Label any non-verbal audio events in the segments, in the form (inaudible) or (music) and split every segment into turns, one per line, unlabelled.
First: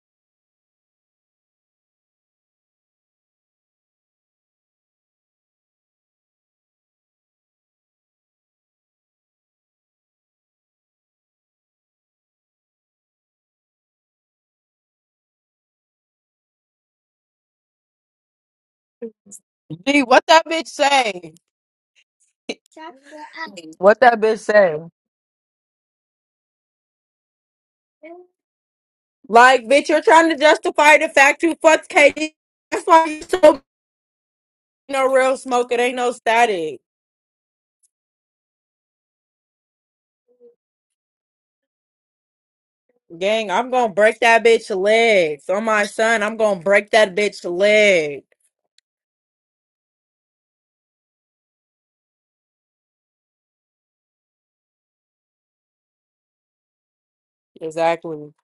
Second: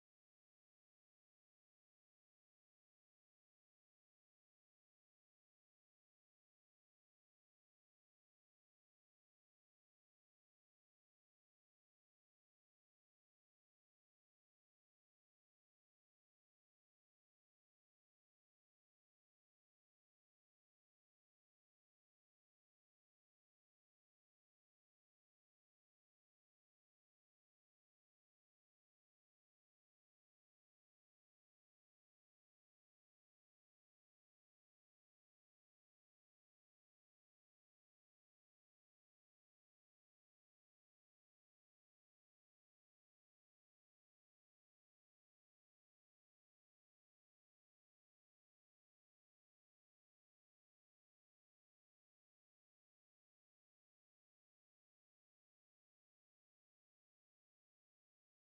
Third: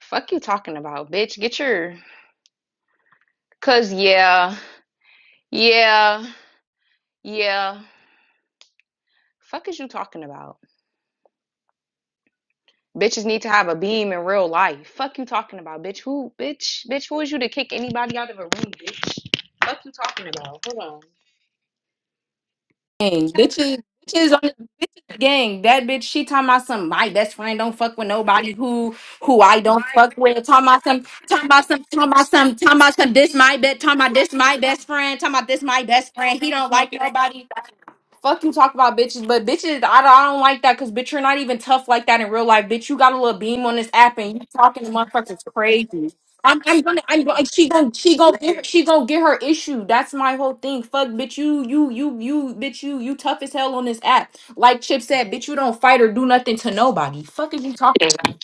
Fuck you talking about, bitch. Get your cuz yeah. Yeah. Yeah. Fuck is you talking about? Bitches need to have a beam in real life. Fuck you talking about, bitch. Who bitch? Bitch, who is you to kick anybody out of a room, bitch? Fuck you
Gee, what
talking
that
about?
bitch
Hold on.
say?
gang. Bitches,
What that
bitches
bitch
on the
say?
bitches gang. That bitch, she talking about some. My best friend don't fuck with nobody who who I
Like,
don't
bitch, you're
fuck
trying to
with. Talking about
justify
some.
the fact
Talking
you
about some.
fucked
Talking about
Katie.
some. Talking
That's
about
why
some.
you
This my
so
bet. Talking about this my best
no
friend. Talking
real
about this
smoke. It
my
ain't no
best friend. He don't
static.
like nobody. Fuck you talk about bitches, but bitches, I, I don't like that because bitch, you're not even tough like that in real life. Bitch, you got a little
Gang,
beam
I'm
on this
gonna
app
break
and you
that bitch
talking to motherfuckers
legs. On my
crazy.
son, I'm gonna
I'm, I'm
break
gonna,
that
I'm gonna,
bitch
she gonna, she
leg.
gonna, get she gonna get her issue. That's my whole thing. Fuck, bitch, you, you, you, you, bitch, you, you tough as hell on this app. Like Chip said, bitch, you don't fight or do nothing to nobody. Fuck is you talking
Exactly.
about,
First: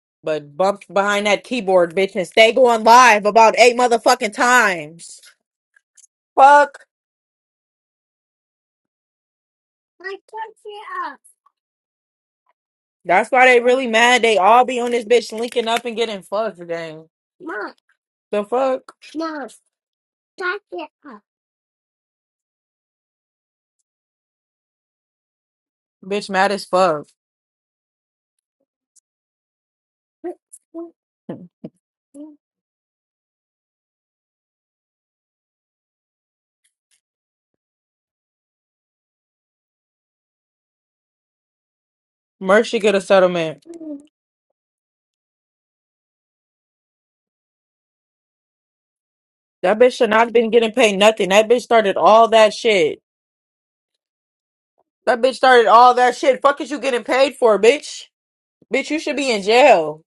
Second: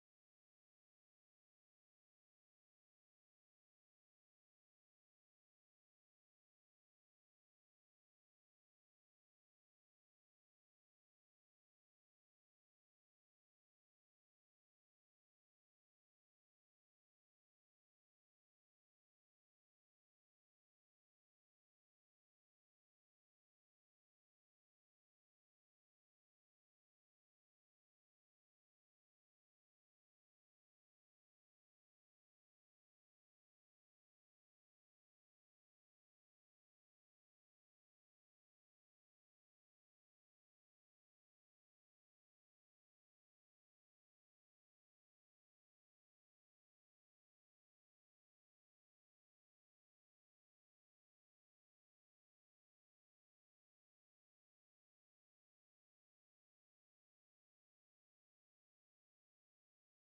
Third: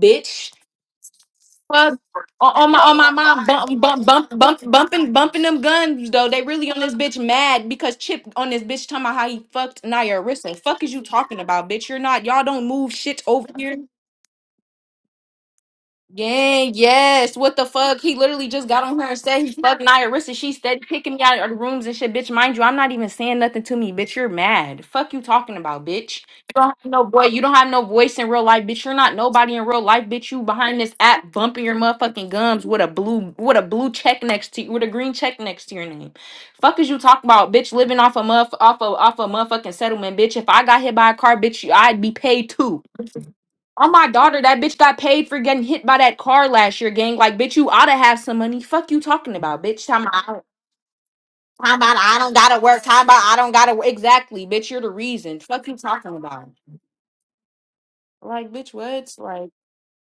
bitch?
But bump behind that keyboard,
Fuck.
bitch, and
On,
stay
on my
going
on my
live
mom
about eight
bump bump
motherfucking
bump bump bumping
times.
bumping them guns though. They really on
Fuck.
this bitch mad because Chip on this bitch talking about how he fucked Naya Arissa. Fuck is you talking about, bitch? You're not. Y'all don't move shit
That's why
over
they
here.
really mad. They all be on this bitch linking up and getting fucked,
Gang,
gang.
yes. What the fuck? He
The
literally just got
fuck?
on her and said he fucked Nia Rissa. She steady kicking me out of the rooms and shit, bitch. Mind you, I'm not even saying nothing to me, bitch. You're mad. Fuck you talking about, bitch.
Bitch mad
You
as
don't have no
fuck.
boy. You don't have no voice in real life, bitch. You're not nobody in real life, bitch. You behind this app
(laughs)
bumping your motherfucking gums with a blue with a blue check next to you with a green check next to your name. Fuck is you talking about, bitch? Living off a muff off a off a motherfucking settlement, bitch. If I got hit by a car, bitch, I'd be paid too.
Mercy get a settlement.
On my daughter, that bitch got paid for getting hit by that car last year, gang. Like, bitch, you oughta have some money. Fuck you talking about,
That
bitch.
bitch
Time
should
about, I
not have
don't-
been getting paid nothing. That bitch
time
started
about I
all
don't
that
gotta work.
shit.
Time about I don't gotta work. Exactly, bitch. You're the
That bitch
reason. Fuck
started
you
all
talking
that shit.
about.
Fuck is you getting paid for, bitch?
Like, bitch,
Bitch, you should
what's
be in
like
jail.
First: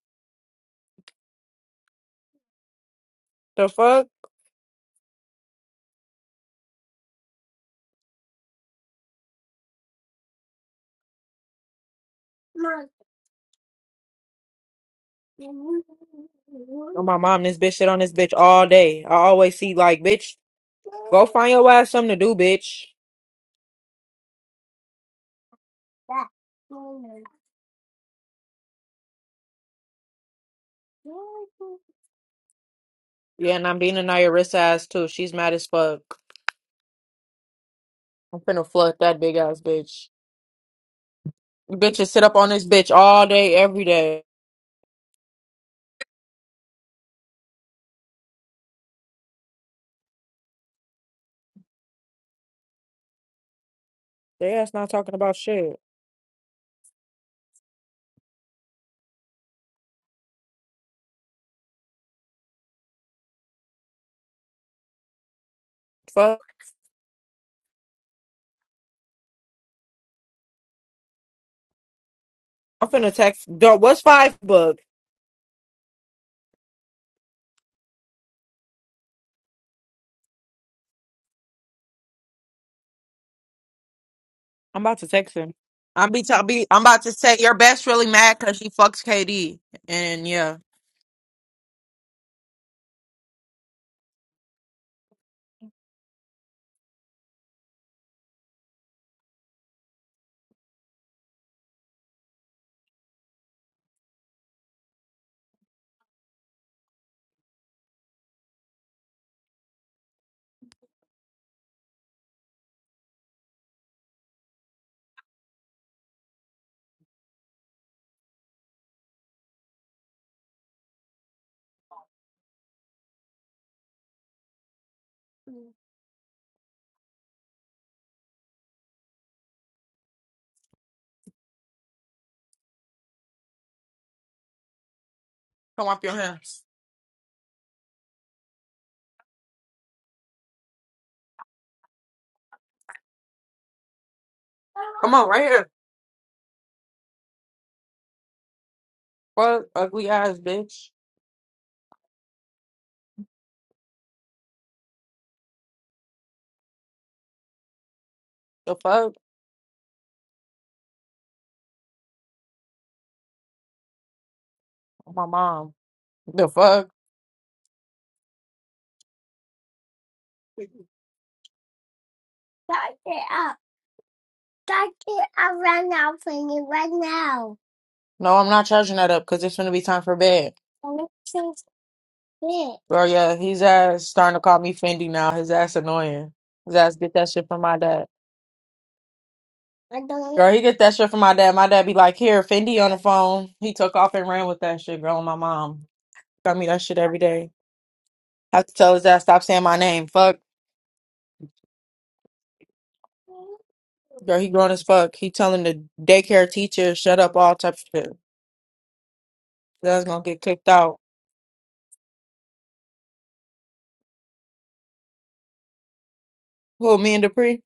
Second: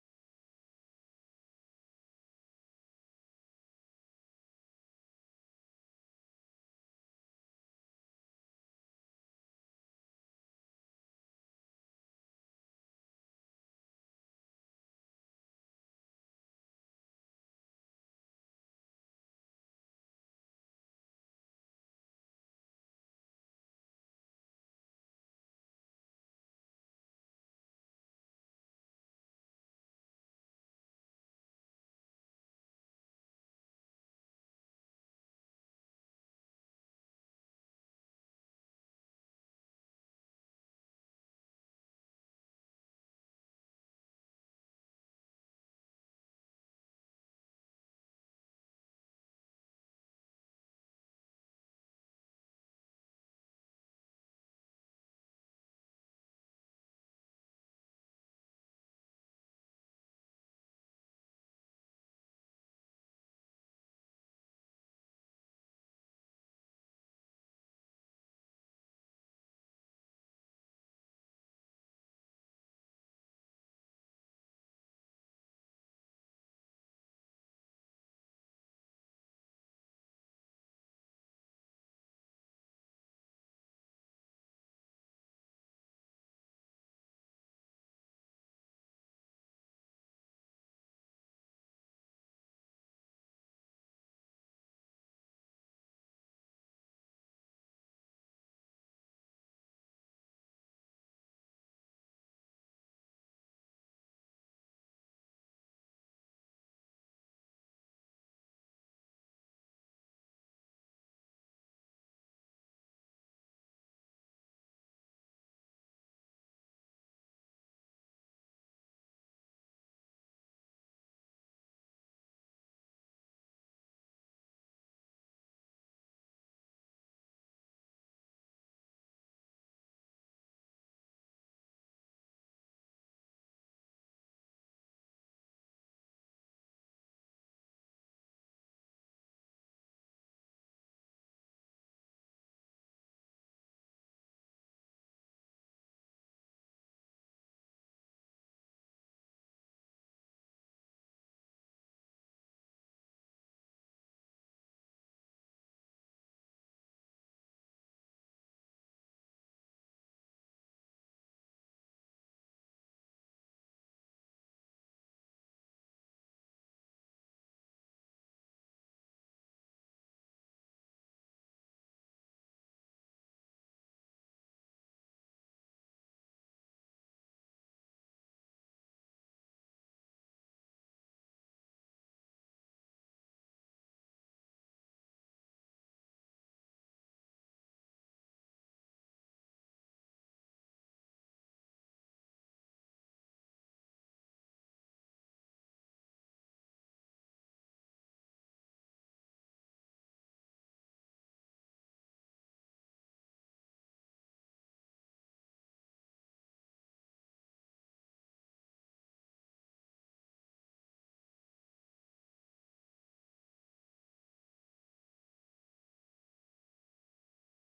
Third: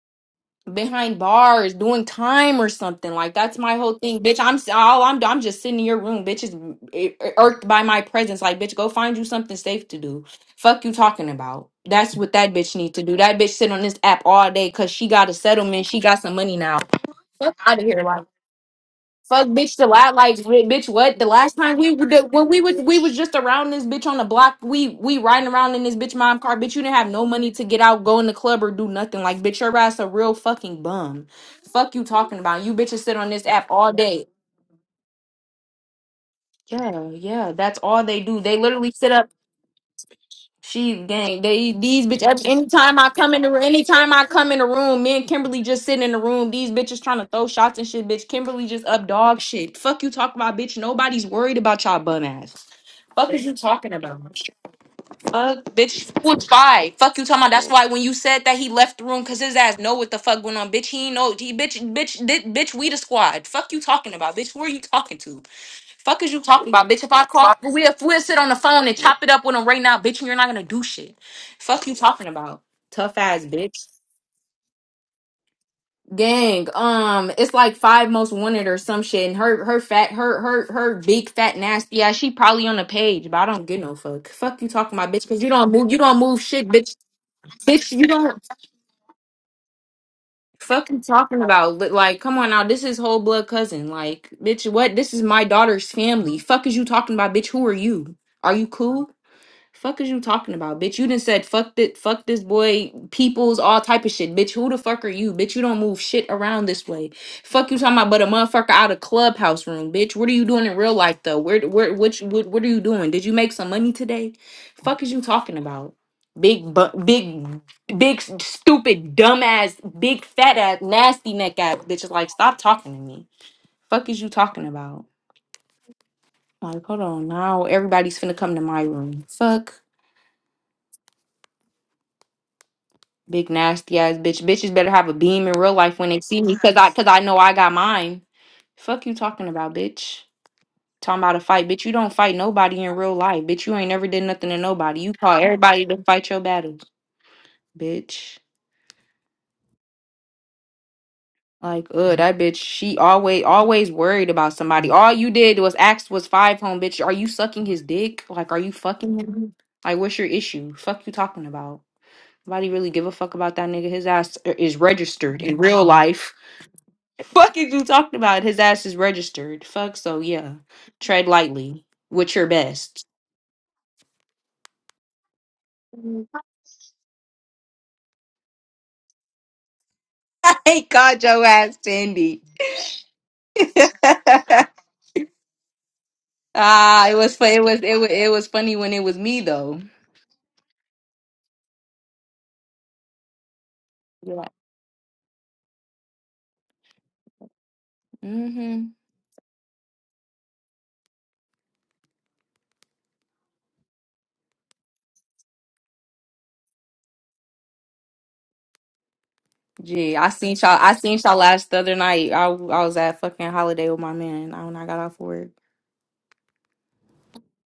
behind bars doing time or something? Like, that's
The
my whole
fuck?
thing, bitch. I'm s- all I'm. I'm just sitting in your room, bitch. Is ir- irked by my presence. Like, bitch, go find you something safe to do. Fuck you talking about. That's what that bitch need to do. That bitch sit on this app all day because she got a settlement. She got some money now.
Oh my mom,
Fuck
this bitch
out of
shit on
here,
this
like
bitch all day. I
fuck,
always see
bitch. The
like,
lot,
bitch,
like bi- bitch. What the
go find
last
your
time
ass
we were
something
the-
to do,
when we was
bitch.
we was just around this bitch on the block. We we riding around in this bitch mom car. Bitch, you didn't have no money to get out, go in the club, or do nothing. Like bitch, your ass a real fucking bum. Fuck you talking about. You bitches sit on this
Yeah, and
app
I'm
all
being a
day.
Nayarissa ass too. She's mad as fuck.
Yeah, yeah, that's all they do.
I'm
They
finna
literally
flood
sit up.
that big ass bitch.
She's gang. They
You
these
bitches
bitch.
sit up
every-
on this bitch
Anytime I
all
come in the
day,
room,
every
anytime
day.
I come in the room, me and Kimberly just sitting in the room. These bitches trying to throw shots and shit. Bitch, Kimberly just up dog shit. Fuck you talking about, bitch. Nobody's worried about y'all bum ass. Fuck is you talking about?
They ass not talking about
Fuck,
shit.
bitch. Foot five. Fuck you talking about. That's why when you said that he left the room, cause his ass know what the fuck went on, bitch. He ain't know. He bitch, bitch, bitch, bitch. We the squad. Fuck you talking about, bitch. Who are you talking to? Fuck is
Fuck.
you talking about, bitch? If I call, we'll, we'll sit on the phone and chop it up with them right now, bitch, and you're not gonna do shit. Fuck you talking about,
I'm finna
tough ass
text. Dog,
bitch.
what's five book?
Gang, um, it's like five most wanted or some shit, and her her fat her her her big fat nasty ass. She probably on the page, but I don't give no fuck. Fuck you
I'm
talking
about to
about, bitch,
text
because you
him.
don't move, you
I'm
don't
be,
move
i be.
shit,
I'm
bitch,
about to say your best
bitch, you
really mad
don't.
because she fucks KD. And yeah,
Fuck you talking about Li- like, come on now, this is whole blood cousin, like, bitch, what? This is my daughter's family. Fuck is you talking about, bitch? Who are you? Are you cool? Fuck is you talking about, bitch? You done said fuck it, fuck this boy, peoples, all type of shit, bitch. Who the fuck are you, bitch? You don't move shit around this way. Fuck you talking about, but a motherfucker out of clubhouse room, bitch. What are you doing in real life though? Where, where, which, what, what are you doing? Did you make some money today? Fuck is you talking about, big, bu- big, big, s- stupid, dumbass, big fat ass, nasty neck ass, bitch. Like, stop talking to me. Fuck is you talking about? Like, hold on, now everybody's finna come to my room. Fuck. Big nasty ass bitch. Bitches better have a beam in real
come
life
off
when
your
they see me,
hands.
cause I cause I know I got mine. Fuck you talking about, bitch. Talking about a fight, bitch. You don't fight nobody in real life, bitch. You ain't never did nothing to nobody. You
Come on,
call
right here.
everybody to fight your battles, bitch.
Fuck ugly ass bitch.
Like, ugh, that bitch. She always always worried about somebody. All you did was ask was five home, bitch. Are you sucking his dick? Like, are you
The fuck,
fucking him? Like, what's your issue? Fuck you talking about. Nobody really give a fuck about that nigga. His ass uh, is
my
registered in
mom.
real life.
The fuck.
Fuck is you talking about? His ass is registered. Fuck, so yeah. Tread lightly with your best. (laughs)
No, I'm not charging that up because it's gonna be time for bed,
I caught your ass, Cindy.
bro. Yeah, his
(laughs)
ass starting to call me Fendi now. His ass annoying. His ass
ah,
get
it
that
was
shit
fun.
from
It
my
was it
dad.
was it was funny when it was me though.
Girl, he get that shit from my dad. My dad be like, "Here, Fendi on the phone." He took off and
Yeah.
ran with that shit, girl. and My mom. I me that shit every day. I Have to
Mhm.
tell his ass stop saying my name. Fuck, bro. He grown as fuck. He telling the daycare teacher shut up. All type of shit. That's
Gee,
gonna
I
get
seen
kicked
y'all. I
out.
seen y'all last other night. I I was at fucking holiday with my man. I, when I got off work.
Who? Me and Dupree?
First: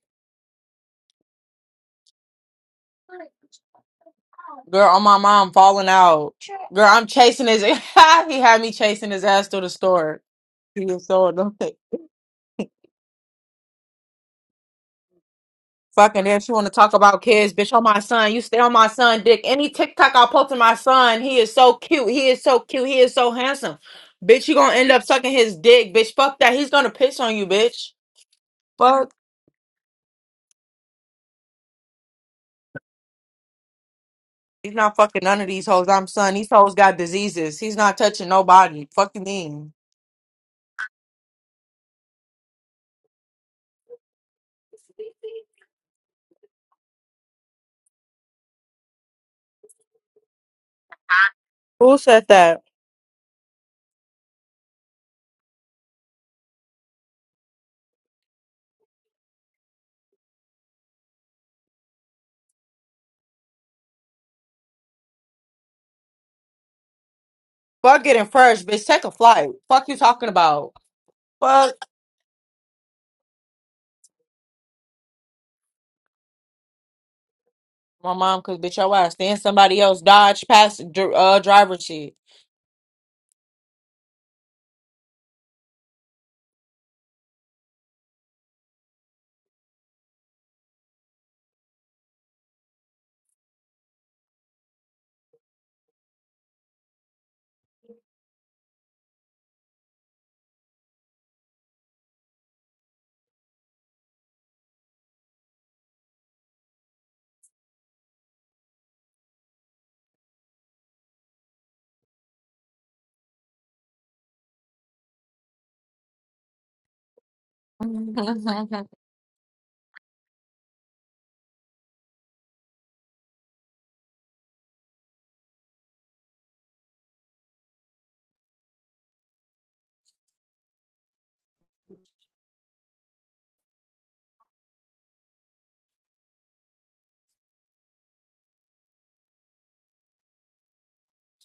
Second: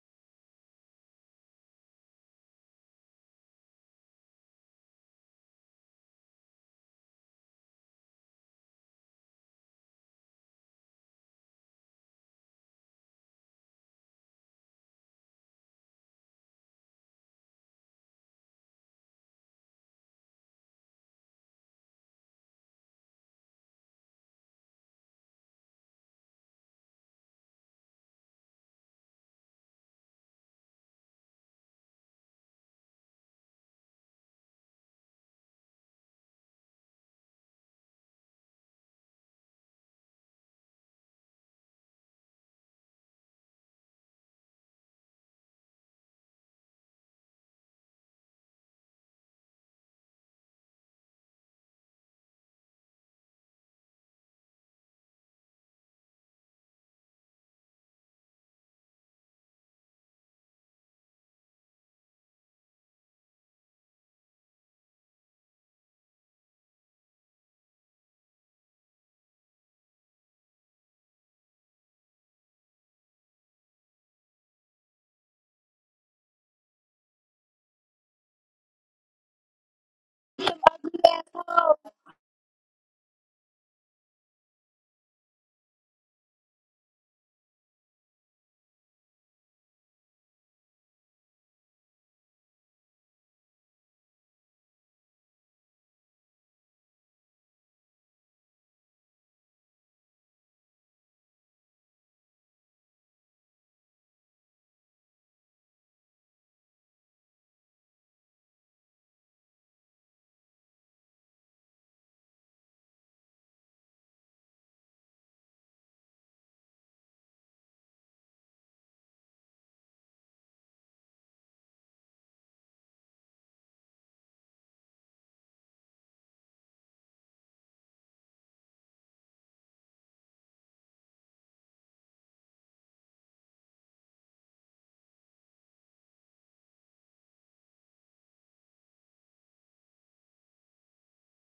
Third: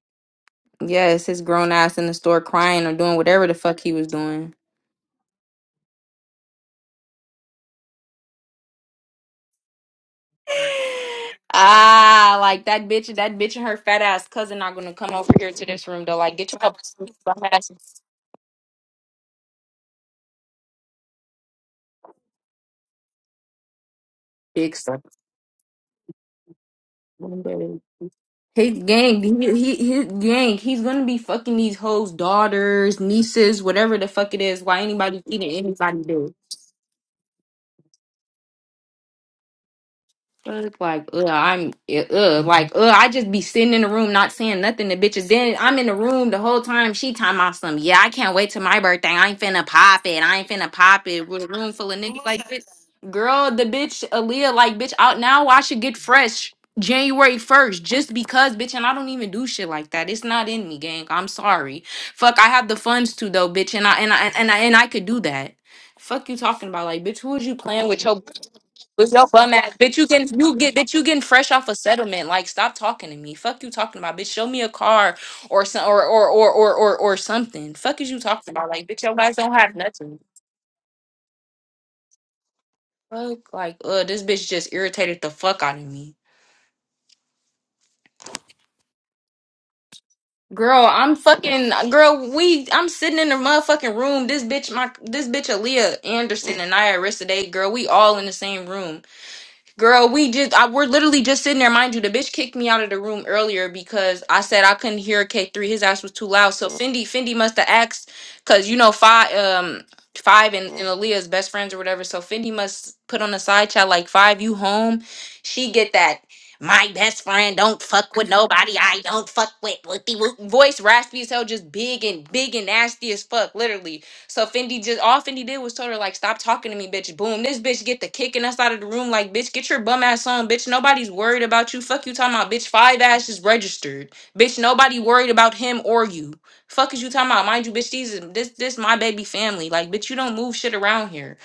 Yes, his grown ass in the store crying or doing whatever the fuck he was doing.
Girl, on my mom falling out. Girl, I'm chasing his. (laughs) he had me chasing his ass through the store. He was so annoying.
Ah, like that bitch, that bitch and her fat ass cousin not gonna come over here to this room though.
Fucking
Like,
then
get
she
your
want to
couple
talk about kids, bitch. On my
asses
son, you stay on my son, dick. Any TikTok I post to my son, he is so cute. He is so cute. He is so handsome, bitch. You gonna
fixed.
end
up.
up sucking his dick, bitch. Fuck that. He's gonna piss on you, bitch.
His
Fuck.
gang, he, he, his gang, he's gonna be fucking these hoes' daughters, nieces, whatever the fuck it is.
He's
Why
not fucking
anybody
none of
eating
these hoes.
anybody's
I'm
dick?
son. These hoes got diseases. He's not touching nobody. Fuck you mean?
Fuck, like, ugh, I'm, yeah, ugh, like, ugh, I just be sitting in the room not saying nothing to bitches. Then I'm in the room the whole time. She talking about some, yeah, I can't wait till my birthday. I ain't finna pop it. I ain't finna pop it with a room full
Who
of
said
niggas. Like,
that?
bitch, girl, the bitch, Aaliyah, like, bitch, out now. I should get fresh January 1st just because, bitch. And I don't even do shit like that. It's not in me, gang. I'm sorry. Fuck, I have the funds to, though, bitch. And I, and I, and I, and I could do that. Fuck you talking about, like, bitch, who is you playing with
Fuck
your
getting first, bitch. Take a
with your
flight.
bum ass,
Fuck
bitch.
you
You can
talking
you
about.
get bitch. You getting fresh off a
Fuck
settlement. Like, stop talking to me. Fuck you talking about, bitch. Show me a car or some or or or or or, or something. Fuck is
my
you
mom,
talking
cause
about?
bitch,
Like,
your
bitch,
ass.
your guys
Then
don't have
somebody else
nothing.
dodge past dr- uh
You
driver shit.
Fuck, like, uh, this bitch just irritated the fuck out of me. Girl, I'm fucking girl. We, I'm sitting in the motherfucking room. This bitch, my this bitch, Aaliyah Anderson and I, Arista Day, girl. We all in the same room. Girl, we just I, we're literally just sitting there, mind you. The bitch kicked me out of the room earlier because I said I couldn't hear K three. His ass was too loud. So Fendi, Fendi must have asked, cause you know five, um, five and, and Aaliyah's best friends or whatever. So Fendi must put on the side chat like five, you home? She get that. My best friend don't fuck with nobody. I don't fuck with whoopie whoop. Voice raspy as hell, just big and big and nasty as fuck, literally. So Fendi just all Fendi did was told her like, stop talking to me, bitch. Boom, this bitch get the kicking us out of the room. Like, bitch, get your bum ass on, bitch. Nobody's worried about you. Fuck you talking about, bitch. Five ass is registered, bitch. Nobody worried about him or you. Fuck is you talking about? Mind you, bitch, these is- this this my baby family. Like, bitch, you don't move shit around here.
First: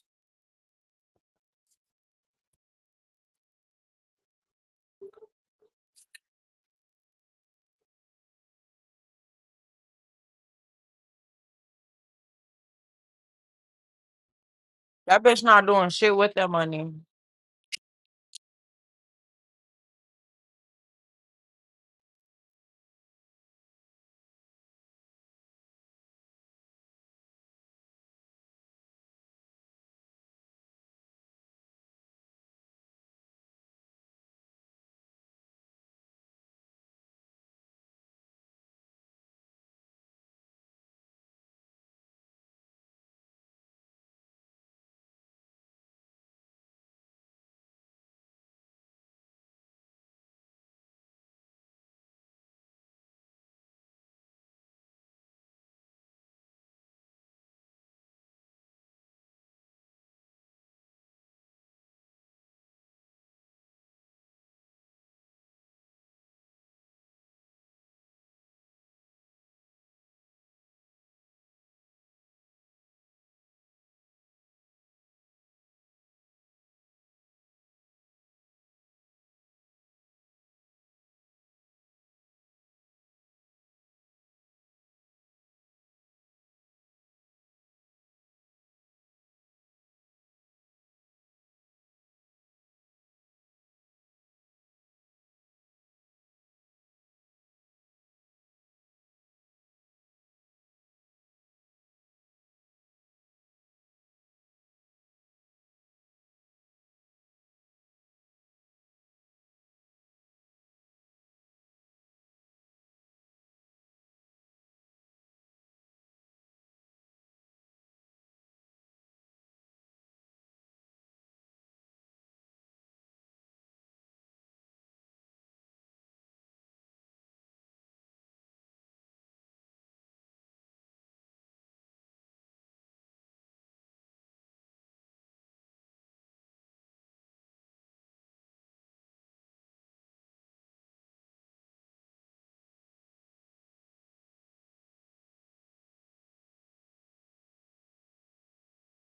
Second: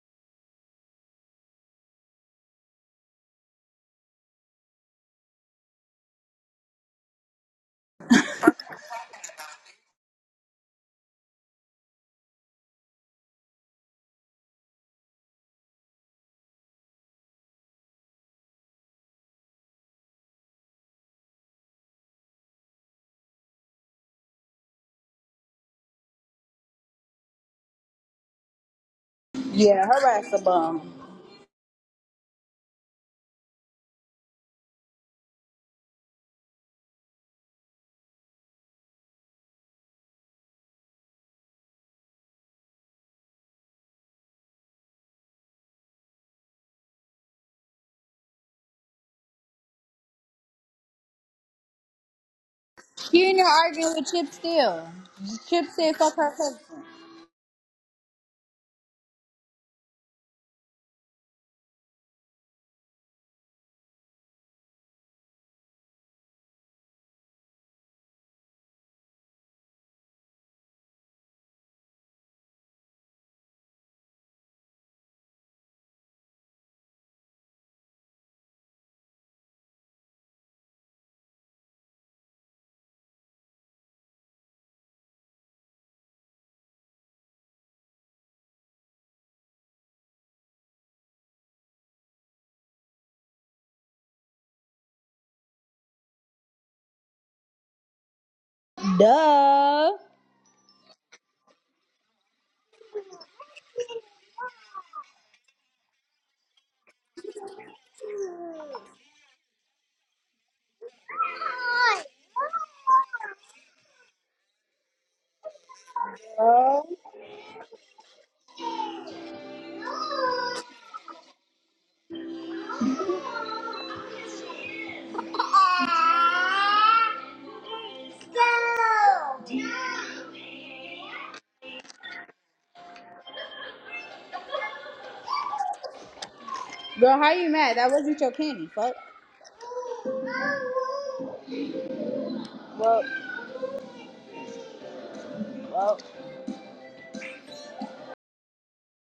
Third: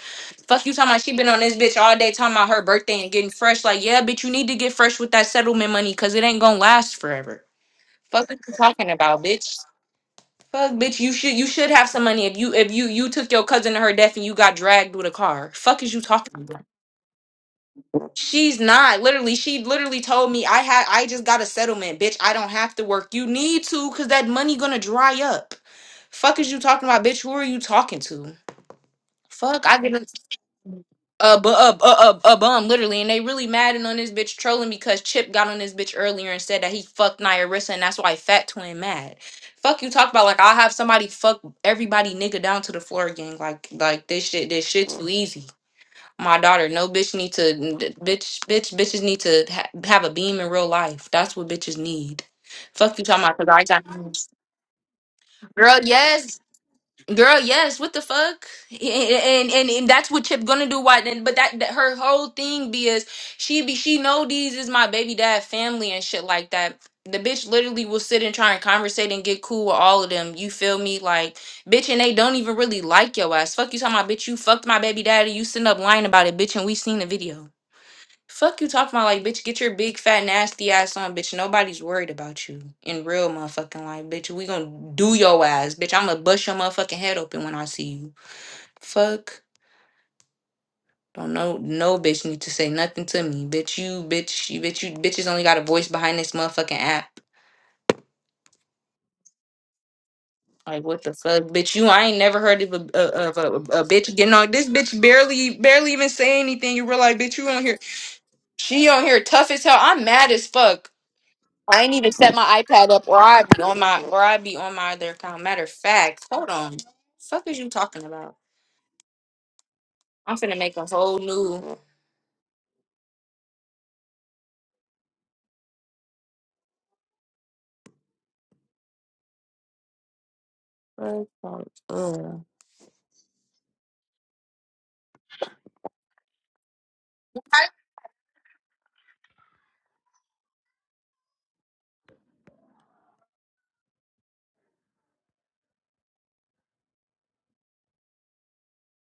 Fuck you talking about? She been on this bitch all day talking about her birthday and getting fresh. Like, yeah, bitch, you need to get fresh with that settlement money because it ain't gonna last forever. Fuck what you talking about, bitch. Fuck, bitch. You should you should have some money if you if you you took your cousin to her death and you got dragged with a
That bitch
car.
not
Fuck
doing
is you
shit with
talking
that
about?
money.
She's not. Literally, she literally told me I had I just got a settlement, bitch. I don't have to work. You need to, cause that money gonna dry up. Fuck is you talking about, bitch? Who are you talking to? Fuck, I get it a, bu- a, a, a, a bum, literally. And they really madding on this bitch trolling because Chip got on this bitch earlier and said that he fucked Nia Rissa and that's why Fat Twin mad. Fuck you talk about like I'll have somebody fuck everybody nigga down to the floor again. Like like this shit this shit too easy. My daughter, no bitch need to bitch bitch bitches need to ha- have a beam in real life. That's what bitches need. Fuck you talking about
Junior
because I
arguing with Chip
got
still. Chip
girl.
said fuck
Yes,
her cousin.
Girl, yes. What the fuck? And and and that's what Chip gonna do. Why then? But that, that her whole thing be is she be she know these is my baby dad family and shit like that. The bitch literally will sit and try and conversate and get cool with all of them. You feel me? Like bitch, and they don't even really like your ass. Fuck you, talking about bitch. You fucked my baby daddy. You sitting up lying about it, bitch. And we seen the video. Fuck you talking about like bitch, get your big fat nasty ass on, bitch. Nobody's worried about you in real motherfucking life, bitch. We gonna do your ass, bitch. I'ma bust your motherfucking head open when I see you. Fuck. Don't know no bitch need to say nothing to me. Bitch, you bitch, you bitch, you bitches only got a voice behind this motherfucking app.
Duh.
Like what the fuck, bitch? You I ain't never heard of a of a, of a, a bitch getting on. This bitch barely barely even say anything. You realize, bitch, you on here. She on here tough as hell. I'm mad as fuck. I ain't even set my iPad up or I'd be on my or I'd be on my other account. Matter of fact, hold on. Fuck is you talking about? I'm finna make a whole new Ugh.
Girl, how you mad? That wasn't your candy. Fuck. Well, well.